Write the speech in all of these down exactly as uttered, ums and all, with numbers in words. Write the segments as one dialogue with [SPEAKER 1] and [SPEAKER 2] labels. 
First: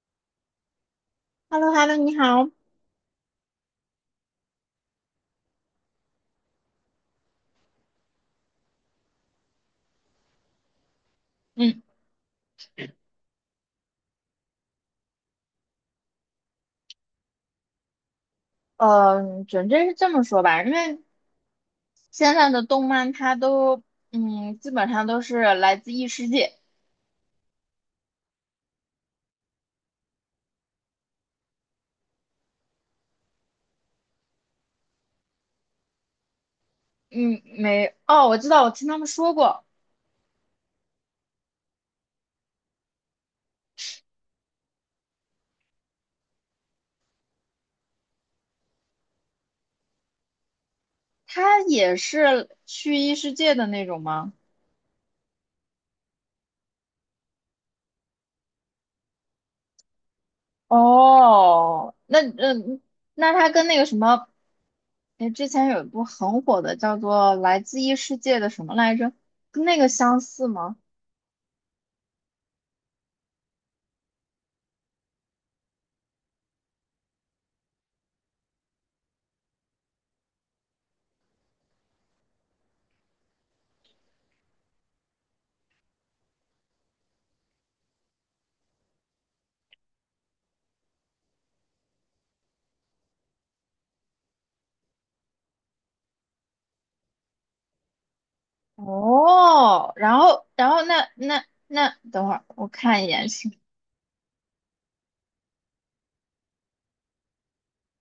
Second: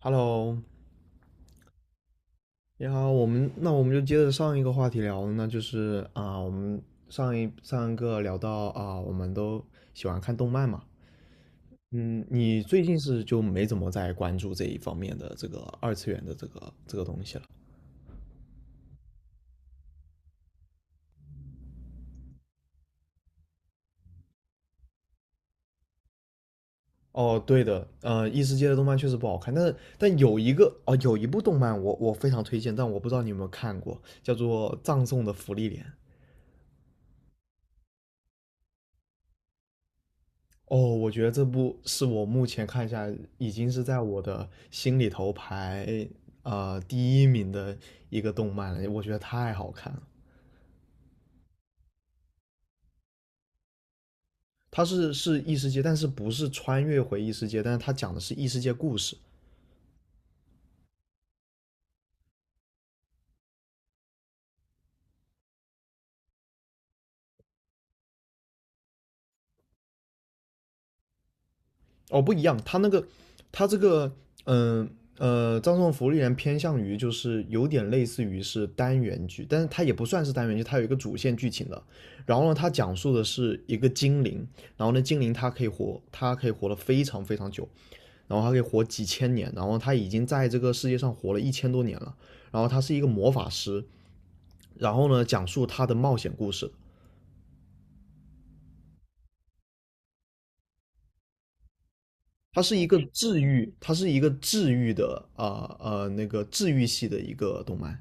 [SPEAKER 1] Hello，
[SPEAKER 2] h e l l o h e l l o 你好。
[SPEAKER 1] 你好，我们那我们就接着上一个话题聊，那就是啊，我们上一上一个聊到啊，我们都喜欢看动漫嘛。
[SPEAKER 2] 嗯，
[SPEAKER 1] 嗯，你最近是就没怎么在关注这一方面的这个二次元的这个这个东西了？
[SPEAKER 2] 呃，准确是这么说吧，因为现在的动漫它都，嗯，基本上都是来自异世界。
[SPEAKER 1] 哦，对的，呃，异世界的动漫确实不好看，但是但有一个哦，有一部动漫我我非常推荐，但我不知道你有没有看过，叫做《葬送的芙莉莲》。
[SPEAKER 2] 嗯，没，哦，我知道，我听他们说过，
[SPEAKER 1] 哦，我觉得这部是我目前看下已经是在我的心里头排呃第一名的一个动漫了，我觉得太好看了。
[SPEAKER 2] 它也是去异世界的那种吗？
[SPEAKER 1] 它是是异世界，但是不是穿越回异世界，但是它讲的是异世界故事。
[SPEAKER 2] 哦，那嗯，那它跟那个什么，哎，之前有一部很火的叫做《来自异世界的什么来着》，跟那个相似吗？
[SPEAKER 1] 哦，不一样，他那个他这个嗯呃葬送福利人偏向于就是有点类似于是单元剧，但是它也不算是单元剧，它有一个主线剧情的。然后呢，它讲述的是一个精灵。然后呢，精灵它可以活，它可以活得非常非常久，然后它可以活几千年，然后它已经在这个世界上活了一千多年了。然后他是一个魔法师，然后呢，讲述他的冒险故事。
[SPEAKER 2] 哦，然后，然后那那那，等会儿
[SPEAKER 1] 它
[SPEAKER 2] 我
[SPEAKER 1] 是一个
[SPEAKER 2] 看一眼
[SPEAKER 1] 治
[SPEAKER 2] 是
[SPEAKER 1] 愈，它是一个治愈的啊呃呃那个治愈系的一个动漫。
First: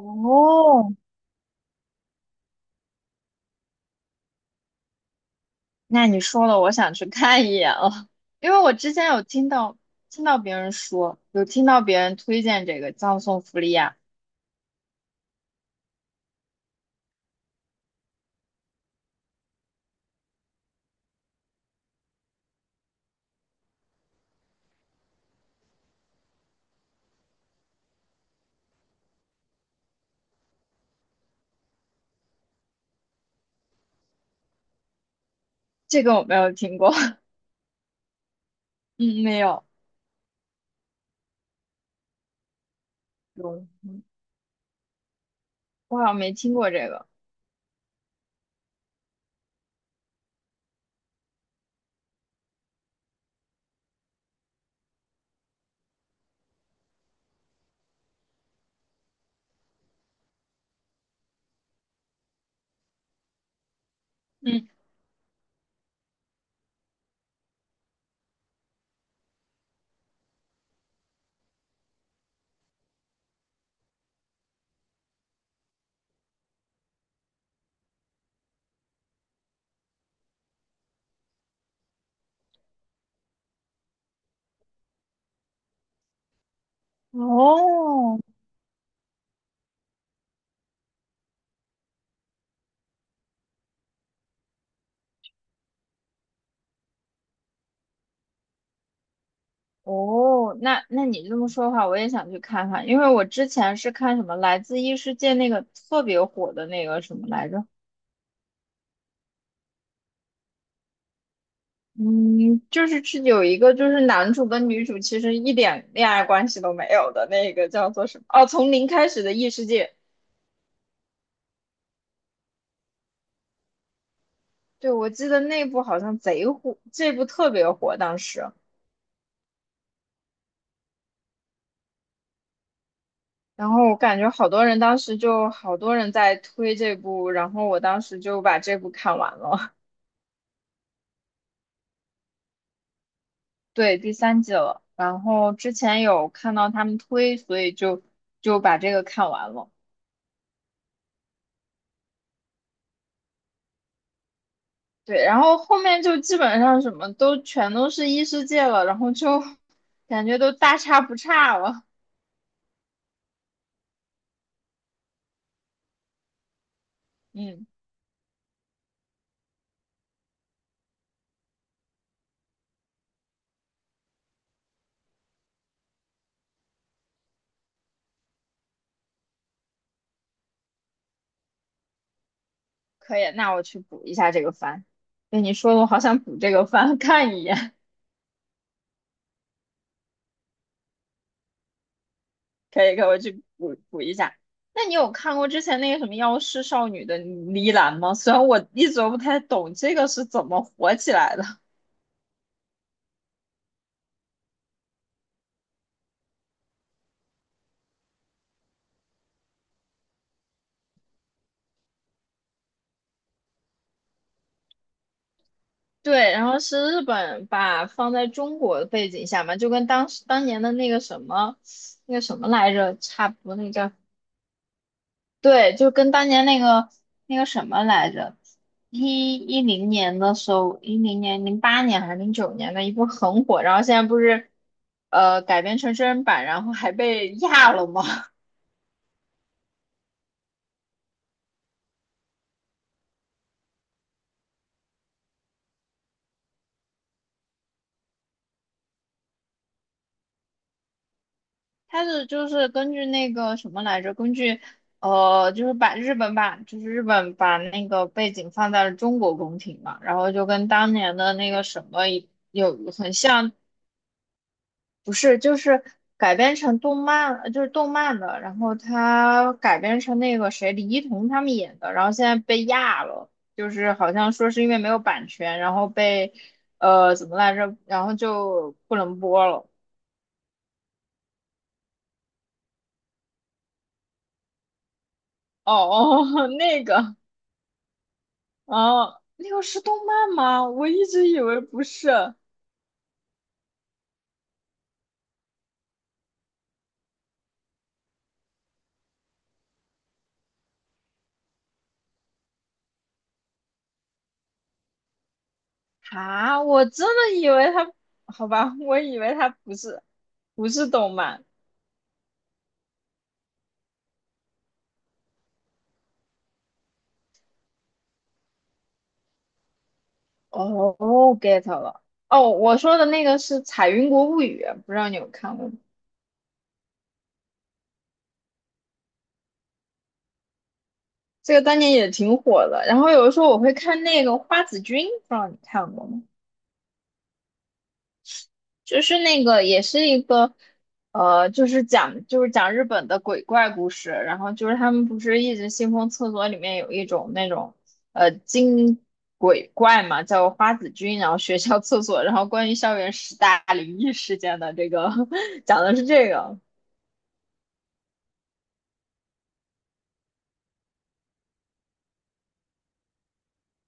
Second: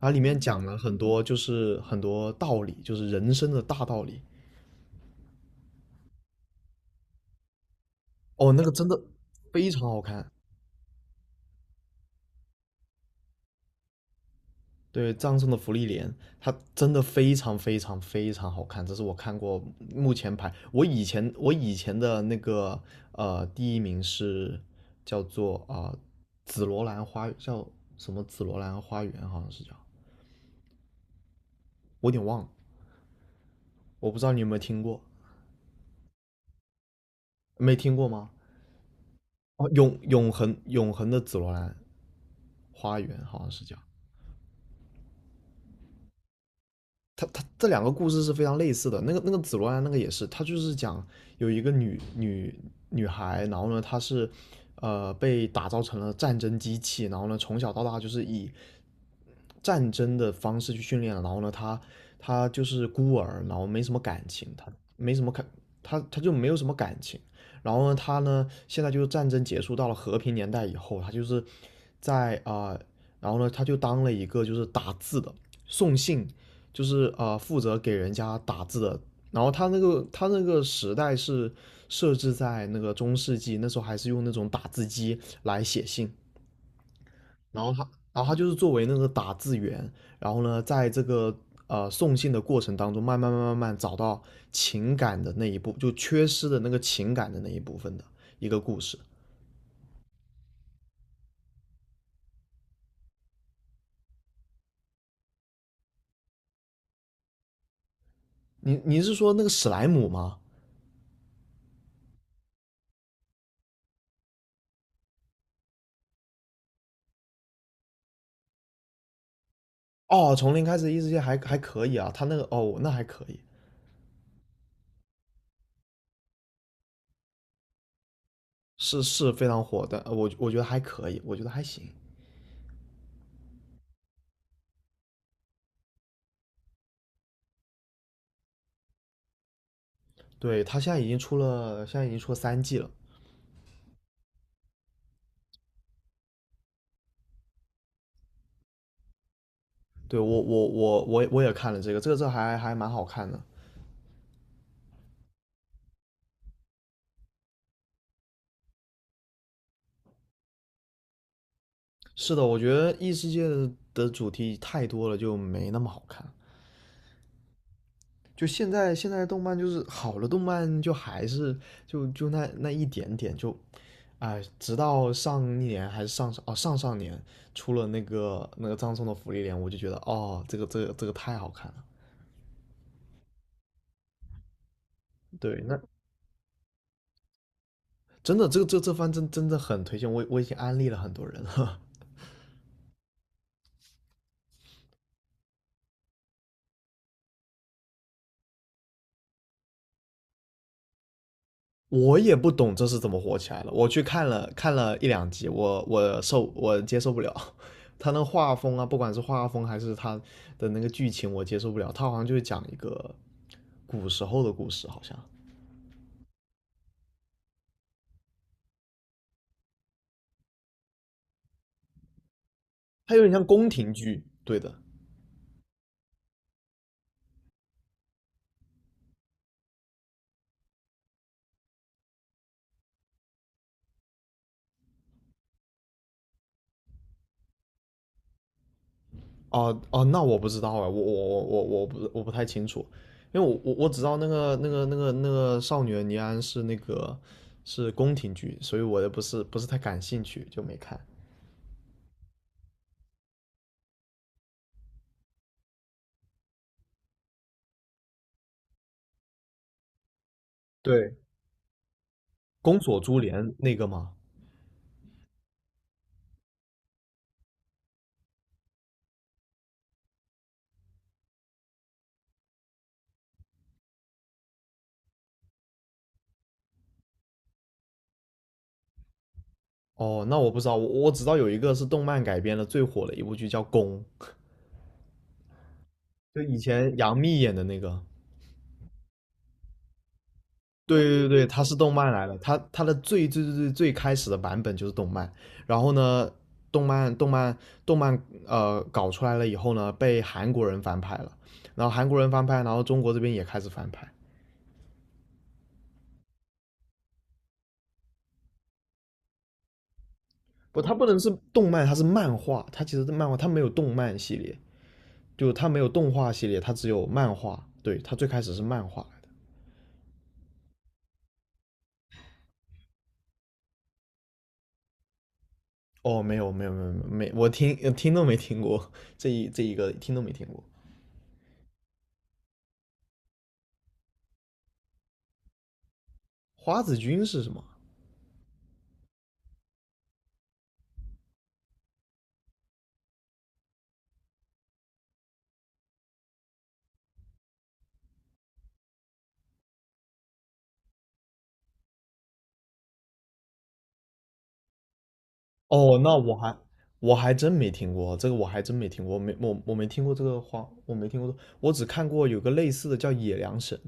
[SPEAKER 1] 它里面讲了很多，就是很多道理，就是人生的大道理。
[SPEAKER 2] 那你说了，我想去看一眼了，因
[SPEAKER 1] 哦，
[SPEAKER 2] 为
[SPEAKER 1] 那个
[SPEAKER 2] 我
[SPEAKER 1] 真
[SPEAKER 2] 之
[SPEAKER 1] 的
[SPEAKER 2] 前有听
[SPEAKER 1] 非
[SPEAKER 2] 到
[SPEAKER 1] 常好
[SPEAKER 2] 听
[SPEAKER 1] 看。
[SPEAKER 2] 到别人说，有听到别人推荐这个葬送福利亚，
[SPEAKER 1] 对，葬送的芙莉莲，它真的非常非常非常好看，这是我看过目前排。我以前我以前的那个呃第一名是叫做啊、呃紫罗兰花叫什么紫罗兰花园好像是叫，我有点忘了。我不知道你有没有听过，
[SPEAKER 2] 这个我没有听过，
[SPEAKER 1] 没听过吗？
[SPEAKER 2] 嗯，没有，
[SPEAKER 1] 哦，永永恒永恒的紫罗兰花园好像是
[SPEAKER 2] 有，
[SPEAKER 1] 叫。
[SPEAKER 2] 嗯我好像没听过这个，
[SPEAKER 1] 他他这两个故事是非常类似的。那个那个紫罗兰那个也是，他就是讲有一个女女女孩。然后呢，她是呃被打造成了战争机器。然后呢，从小到大就是以战争的方式去训练。然后呢，她她就是孤儿，然后没什么感情，她
[SPEAKER 2] 嗯，
[SPEAKER 1] 没什么感，她她就没有什么感情。然后呢，她呢，现在就是战争结束到了和平年代以后，她就是在啊、呃然后呢，她就当了一个就是打字的送信，就是啊、呃负责给人家打字的。然后他那个他那个时代是设置在那个中世纪，那时候还是用那种打字机来写信。然后他，
[SPEAKER 2] 哦
[SPEAKER 1] 然后他就是作为那个打字员。然后呢，在这个呃送信的过程当中，慢慢慢慢慢找到情感的那一部，就缺失的那个情感的那一部分的一个故事。
[SPEAKER 2] 哦，那那你这么说的话，我也想去看看，因为我之前是看什么《来自异世界》那个特别火的那个什么来着。
[SPEAKER 1] 你你是说那个史莱姆吗？
[SPEAKER 2] 嗯，就是去有一个，就是男主跟女主其实一点恋爱关系都没有的那个叫做什么？哦，从零开始的异世界。
[SPEAKER 1] 哦，从零开始异世界还还可以啊，他那个哦，那还可以。
[SPEAKER 2] 对，我记得那部好像贼火，这部特别火当时。
[SPEAKER 1] 是是非常火的，呃我我觉得还可以，我觉得还行。
[SPEAKER 2] 然后我感觉好多人当时就好多人在推这部，然后我当时就把这部看完了，
[SPEAKER 1] 对，他现在已经出了，现在已经出了三季了。
[SPEAKER 2] 对，第三季了。然后之前有看到他们推，所以就就把这个看完了。
[SPEAKER 1] 对，我我我我我也看了这个，这个这还还蛮好看的。
[SPEAKER 2] 对，然后后面就基本上什么都全都是异世界了，然后就感觉都大差不差了。
[SPEAKER 1] 是的，我觉得异世界的的主题太多了，就没那么好看。
[SPEAKER 2] 嗯，
[SPEAKER 1] 就现在现在动漫就是好的动漫，就还是就就那那一点点就，哎，直到上一年还是上上哦上上年出了那个那个葬送的芙莉莲，我就觉得哦这个这个这个太好看了。
[SPEAKER 2] 可以，那我去补一下这个番。对你
[SPEAKER 1] 对，
[SPEAKER 2] 说
[SPEAKER 1] 那
[SPEAKER 2] 的，我好想补这个番，看一眼。
[SPEAKER 1] 真的，这个这这番真真的很推荐，我我已经安利了很多人了。
[SPEAKER 2] 可以，可以，我去补补一下。那你有看过之前那个什么《妖师少女》的呢喃吗？虽然我一直都不太懂这个是怎么火起来的。
[SPEAKER 1] 我也不懂这是怎么火起来了，我去看了看了一两集，我我受我接受不了。他那画风啊，不管是画风还是他的那个剧情，我接受不了。他好像就是讲一个古时候的故事，好像
[SPEAKER 2] 对，然后是日本把放在中国的背景下嘛，就跟当时当年的那个什么，那个什么来着，
[SPEAKER 1] 他有
[SPEAKER 2] 差
[SPEAKER 1] 点
[SPEAKER 2] 不
[SPEAKER 1] 像
[SPEAKER 2] 多，那
[SPEAKER 1] 宫
[SPEAKER 2] 个
[SPEAKER 1] 廷
[SPEAKER 2] 叫
[SPEAKER 1] 剧，对的。
[SPEAKER 2] 对，就跟当年那个那个什么来着，一一零年的时候，一零年、零八年还是零九年的一部很火，然后现在不是呃改编成真人版，然后还被压了吗？
[SPEAKER 1] 哦哦，那我不知道哎，我我我我我不我不太清楚，因为我我我只知道那个那个那个那个少女的尼安是那个是宫廷剧，所以我也不是不是太感兴趣，就没看。
[SPEAKER 2] 它是就是根据那个什么来着，根据呃就是把日本版，就是日本把那个背景放在了中国宫廷嘛，然后就跟当
[SPEAKER 1] 对，
[SPEAKER 2] 年的那个什么有
[SPEAKER 1] 宫锁
[SPEAKER 2] 很
[SPEAKER 1] 珠
[SPEAKER 2] 像，
[SPEAKER 1] 帘那个吗？
[SPEAKER 2] 不是，就是改编成动漫，呃就是动漫的，然后他改编成那个谁，李一桐他们演的，然后现在被压了，就是好像说是因为没有版权，然后被呃怎么来着，然后就不能播了。
[SPEAKER 1] 哦，那我不知道，我我只知道有一个是动漫改编的最火的一部剧叫《宫》，
[SPEAKER 2] 哦
[SPEAKER 1] 就
[SPEAKER 2] 哦，
[SPEAKER 1] 以
[SPEAKER 2] 那
[SPEAKER 1] 前杨
[SPEAKER 2] 个，
[SPEAKER 1] 幂演的那个。
[SPEAKER 2] 哦，那个是动漫吗？我一
[SPEAKER 1] 对对
[SPEAKER 2] 直以
[SPEAKER 1] 对，
[SPEAKER 2] 为
[SPEAKER 1] 它是
[SPEAKER 2] 不
[SPEAKER 1] 动
[SPEAKER 2] 是
[SPEAKER 1] 漫来的，它它的最最最最最开始的版本就是动漫。然后呢，动漫动漫动漫呃搞出来了以后呢，被韩国人翻拍了。然后韩国人翻拍，然后中国这边也开始翻拍。
[SPEAKER 2] 啊，我真的以为他，好吧，我以为他不是，不
[SPEAKER 1] 不，
[SPEAKER 2] 是
[SPEAKER 1] 它不
[SPEAKER 2] 动
[SPEAKER 1] 能是
[SPEAKER 2] 漫。
[SPEAKER 1] 动漫，它是漫画，它其实是漫画，它没有动漫系列，就它没有动画系列，它只有漫画，对，它最开始是漫画来的。
[SPEAKER 2] 哦，get 了。哦，我说的那个是《彩云国物语》，不知道你有看过吗？
[SPEAKER 1] 哦，没有没有没有没有，我听听都没听过，这一这一个听都没听过。
[SPEAKER 2] 这个当年也挺火的。然后有的时候我会看那个《花子君》，不知道你看过吗？
[SPEAKER 1] 花子君是什么？
[SPEAKER 2] 就是那个也是一个，呃，就是讲就是讲日本的鬼怪故事。然后就是他们不是一直信奉厕所里面有一种那种呃精鬼怪嘛，叫花子君。然后学校 厕所，然后关于校园十大灵异事件的这个 讲的
[SPEAKER 1] 哦，
[SPEAKER 2] 是
[SPEAKER 1] 那
[SPEAKER 2] 这
[SPEAKER 1] 我还
[SPEAKER 2] 个。
[SPEAKER 1] 我还真没听过这个，我还真没听过，我没我我没听过这个话，我没听过。我只看过有个类似的叫野良神，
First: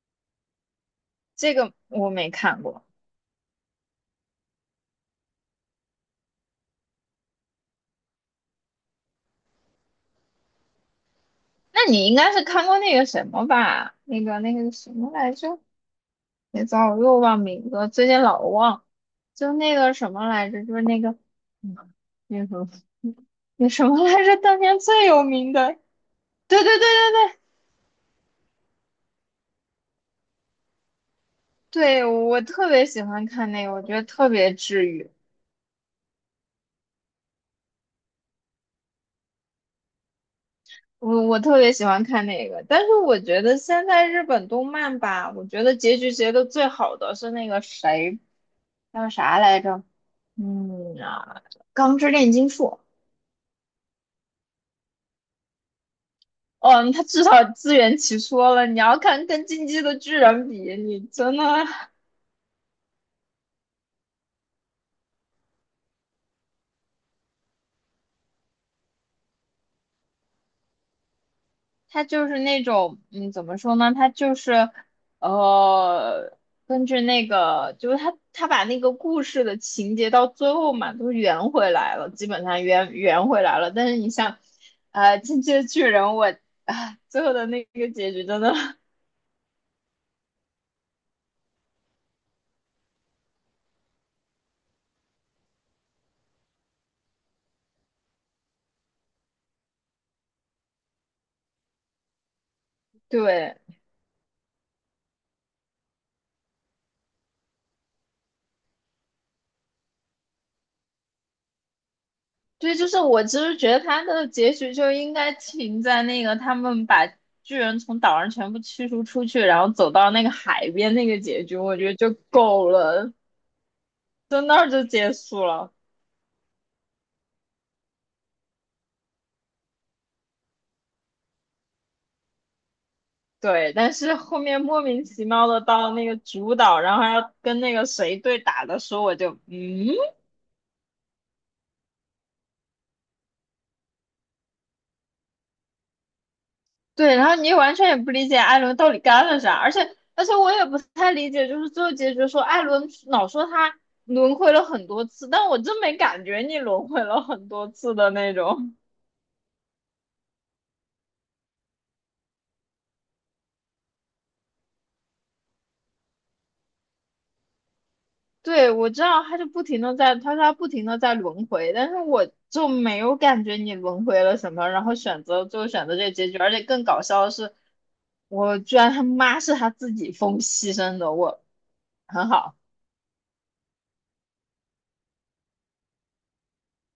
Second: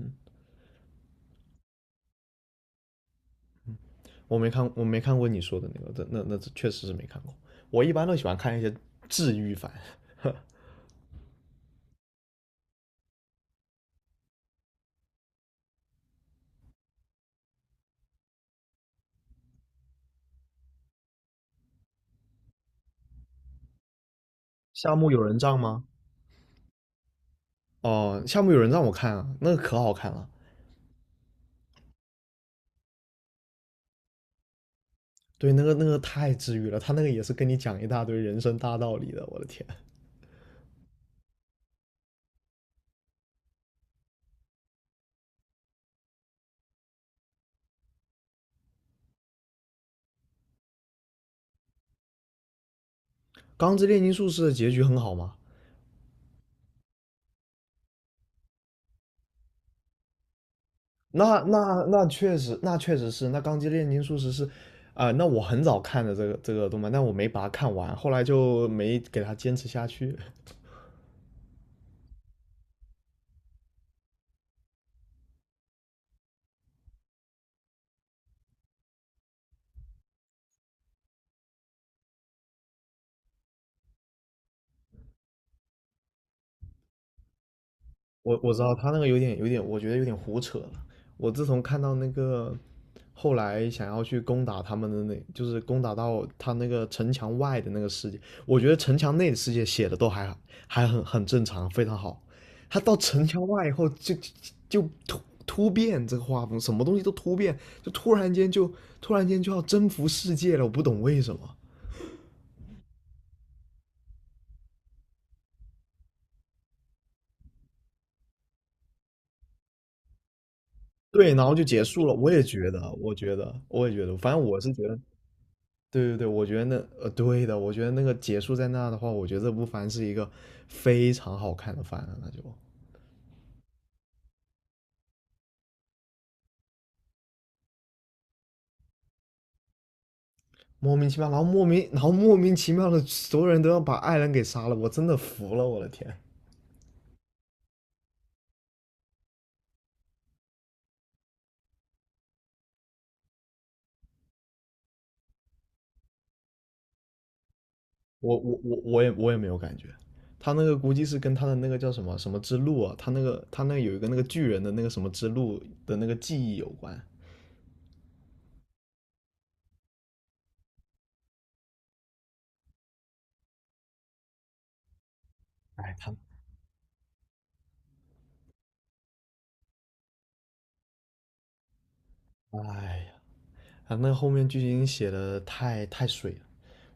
[SPEAKER 2] 这个我没看过。
[SPEAKER 1] 我没看我没看过你说的那个，这那那这确实是没看过。我一般都喜欢看一些治愈番。
[SPEAKER 2] 那你应该是看过那个什么吧？那个那个什么来着？别糟，我又忘名字了最近老忘。就那个什么来着？就是那个，嗯，那个什么那什么来着？当年
[SPEAKER 1] 夏
[SPEAKER 2] 最
[SPEAKER 1] 目友
[SPEAKER 2] 有
[SPEAKER 1] 人
[SPEAKER 2] 名
[SPEAKER 1] 帐
[SPEAKER 2] 的，
[SPEAKER 1] 吗？
[SPEAKER 2] 对对对对对
[SPEAKER 1] 哦，夏目友人帐我看啊，那个可好看了。
[SPEAKER 2] 对，我特别喜欢看那个，我觉得特别治愈。
[SPEAKER 1] 对，那个那个太治愈了，他那个也是跟你讲一大堆人生大道理的，我的天！
[SPEAKER 2] 我我特别喜欢看那个，但是我觉得现在日本动漫吧，我觉得结局结的最好的是那个谁叫啥来着？嗯啊，《钢之炼金术》。
[SPEAKER 1] 《钢之炼金术师》的结局很好吗？
[SPEAKER 2] 哦，他至少自圆其说了。你要看跟《进击的巨人》比，你真
[SPEAKER 1] 那
[SPEAKER 2] 的
[SPEAKER 1] 那那确实，那确实是，那《钢之炼金术师》是，啊、那我很早看的这个这个动漫，但我没把它看完，后来就没给它坚持下去。
[SPEAKER 2] 他就是那种，嗯，怎么说呢？他就是，呃，根据那个，就是他他把那个故事的情节到最后嘛，都圆回来了，基本上圆圆回来了。但是你像，呃，《进击的巨人》我，啊，最后的那个结局
[SPEAKER 1] 我
[SPEAKER 2] 真
[SPEAKER 1] 我
[SPEAKER 2] 的，
[SPEAKER 1] 知道他那个有点有点，我觉得有点胡扯了。我自从看到那个后来想要去攻打他们的那，就是攻打到他那个城墙外的那个世界，我觉得城墙内的世界写的都还还很很正常，非常好。他到 城墙
[SPEAKER 2] 对。
[SPEAKER 1] 外以后就就就突突变这个画风，什么东西都突变，就突然间就突然间就要征服世界了，我不懂为什么。
[SPEAKER 2] 对，就是我其实觉得他的结局就应该停在那个他们把巨人从岛上全部驱逐出去，然后走到那个海边那个
[SPEAKER 1] 对，然
[SPEAKER 2] 结
[SPEAKER 1] 后
[SPEAKER 2] 局，
[SPEAKER 1] 就
[SPEAKER 2] 我
[SPEAKER 1] 结
[SPEAKER 2] 觉得
[SPEAKER 1] 束
[SPEAKER 2] 就
[SPEAKER 1] 了。我也
[SPEAKER 2] 够
[SPEAKER 1] 觉得，
[SPEAKER 2] 了，
[SPEAKER 1] 我觉得，我也觉得，反
[SPEAKER 2] 就
[SPEAKER 1] 正
[SPEAKER 2] 那
[SPEAKER 1] 我
[SPEAKER 2] 儿
[SPEAKER 1] 是
[SPEAKER 2] 就
[SPEAKER 1] 觉得
[SPEAKER 2] 结束了。
[SPEAKER 1] 对对对，我觉得那呃，对的，我觉得那个结束在那的话，我觉得这部番是一个非常好看的番了，那就
[SPEAKER 2] 对，但是后面莫名其妙的到那个主岛，然后还要跟那个谁对打的时候，我就嗯。
[SPEAKER 1] 莫名其妙，然后莫名，然后莫名其妙的，所有人都要把爱人给杀了，我真的服了，我的天。
[SPEAKER 2] 对，然后你完全也不理解艾伦到底干了啥，而且而且我也不太理解，就是最后结局说艾伦老说他轮回了很多次，但我真没感觉你轮回了很多次的那
[SPEAKER 1] 我我
[SPEAKER 2] 种。
[SPEAKER 1] 我我也我也没有感觉，他那个估计是跟他的那个叫什么什么之路啊，他那个他那有一个那个巨人的那个什么之路的那个记忆有关。
[SPEAKER 2] 对，我知道他就不停的在，他说他不停的在轮回，但是我就没有感觉你轮回了什么，然后选择最后选
[SPEAKER 1] 哎
[SPEAKER 2] 择这个
[SPEAKER 1] 他
[SPEAKER 2] 结局，而且更搞笑的是，我居然他妈是他自己疯牺牲的，我很好，
[SPEAKER 1] 哎呀，他那个后面剧情写的太太水了，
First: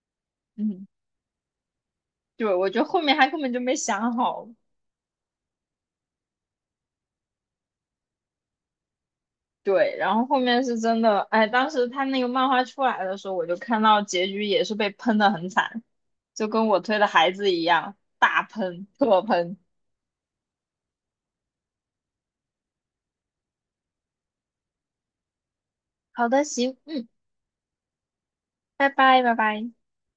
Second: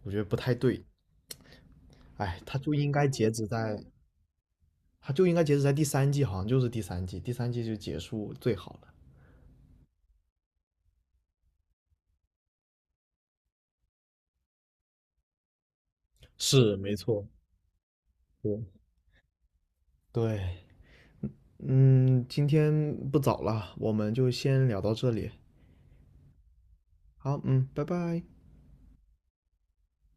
[SPEAKER 1] 我觉得不太对。
[SPEAKER 2] 嗯，
[SPEAKER 1] 哎，
[SPEAKER 2] 对，
[SPEAKER 1] 他
[SPEAKER 2] 我
[SPEAKER 1] 就
[SPEAKER 2] 觉得
[SPEAKER 1] 应
[SPEAKER 2] 后
[SPEAKER 1] 该
[SPEAKER 2] 面他
[SPEAKER 1] 截
[SPEAKER 2] 根
[SPEAKER 1] 止
[SPEAKER 2] 本就没
[SPEAKER 1] 在。
[SPEAKER 2] 想好。
[SPEAKER 1] 它就应该截止在第三季，好像就是第三季，第三季就结束最好了。
[SPEAKER 2] 对，然后后面是真的，哎，当时他那个漫画出来的时候，我就看到结局也是被喷的很惨，就跟
[SPEAKER 1] 是
[SPEAKER 2] 我
[SPEAKER 1] 没
[SPEAKER 2] 推的
[SPEAKER 1] 错，
[SPEAKER 2] 孩子一样，大
[SPEAKER 1] 对，
[SPEAKER 2] 喷，特喷。
[SPEAKER 1] 对，嗯，今天不早了，我们就先聊到这里。
[SPEAKER 2] 好的，行，嗯，
[SPEAKER 1] 好，嗯，拜拜。
[SPEAKER 2] 拜拜，拜拜。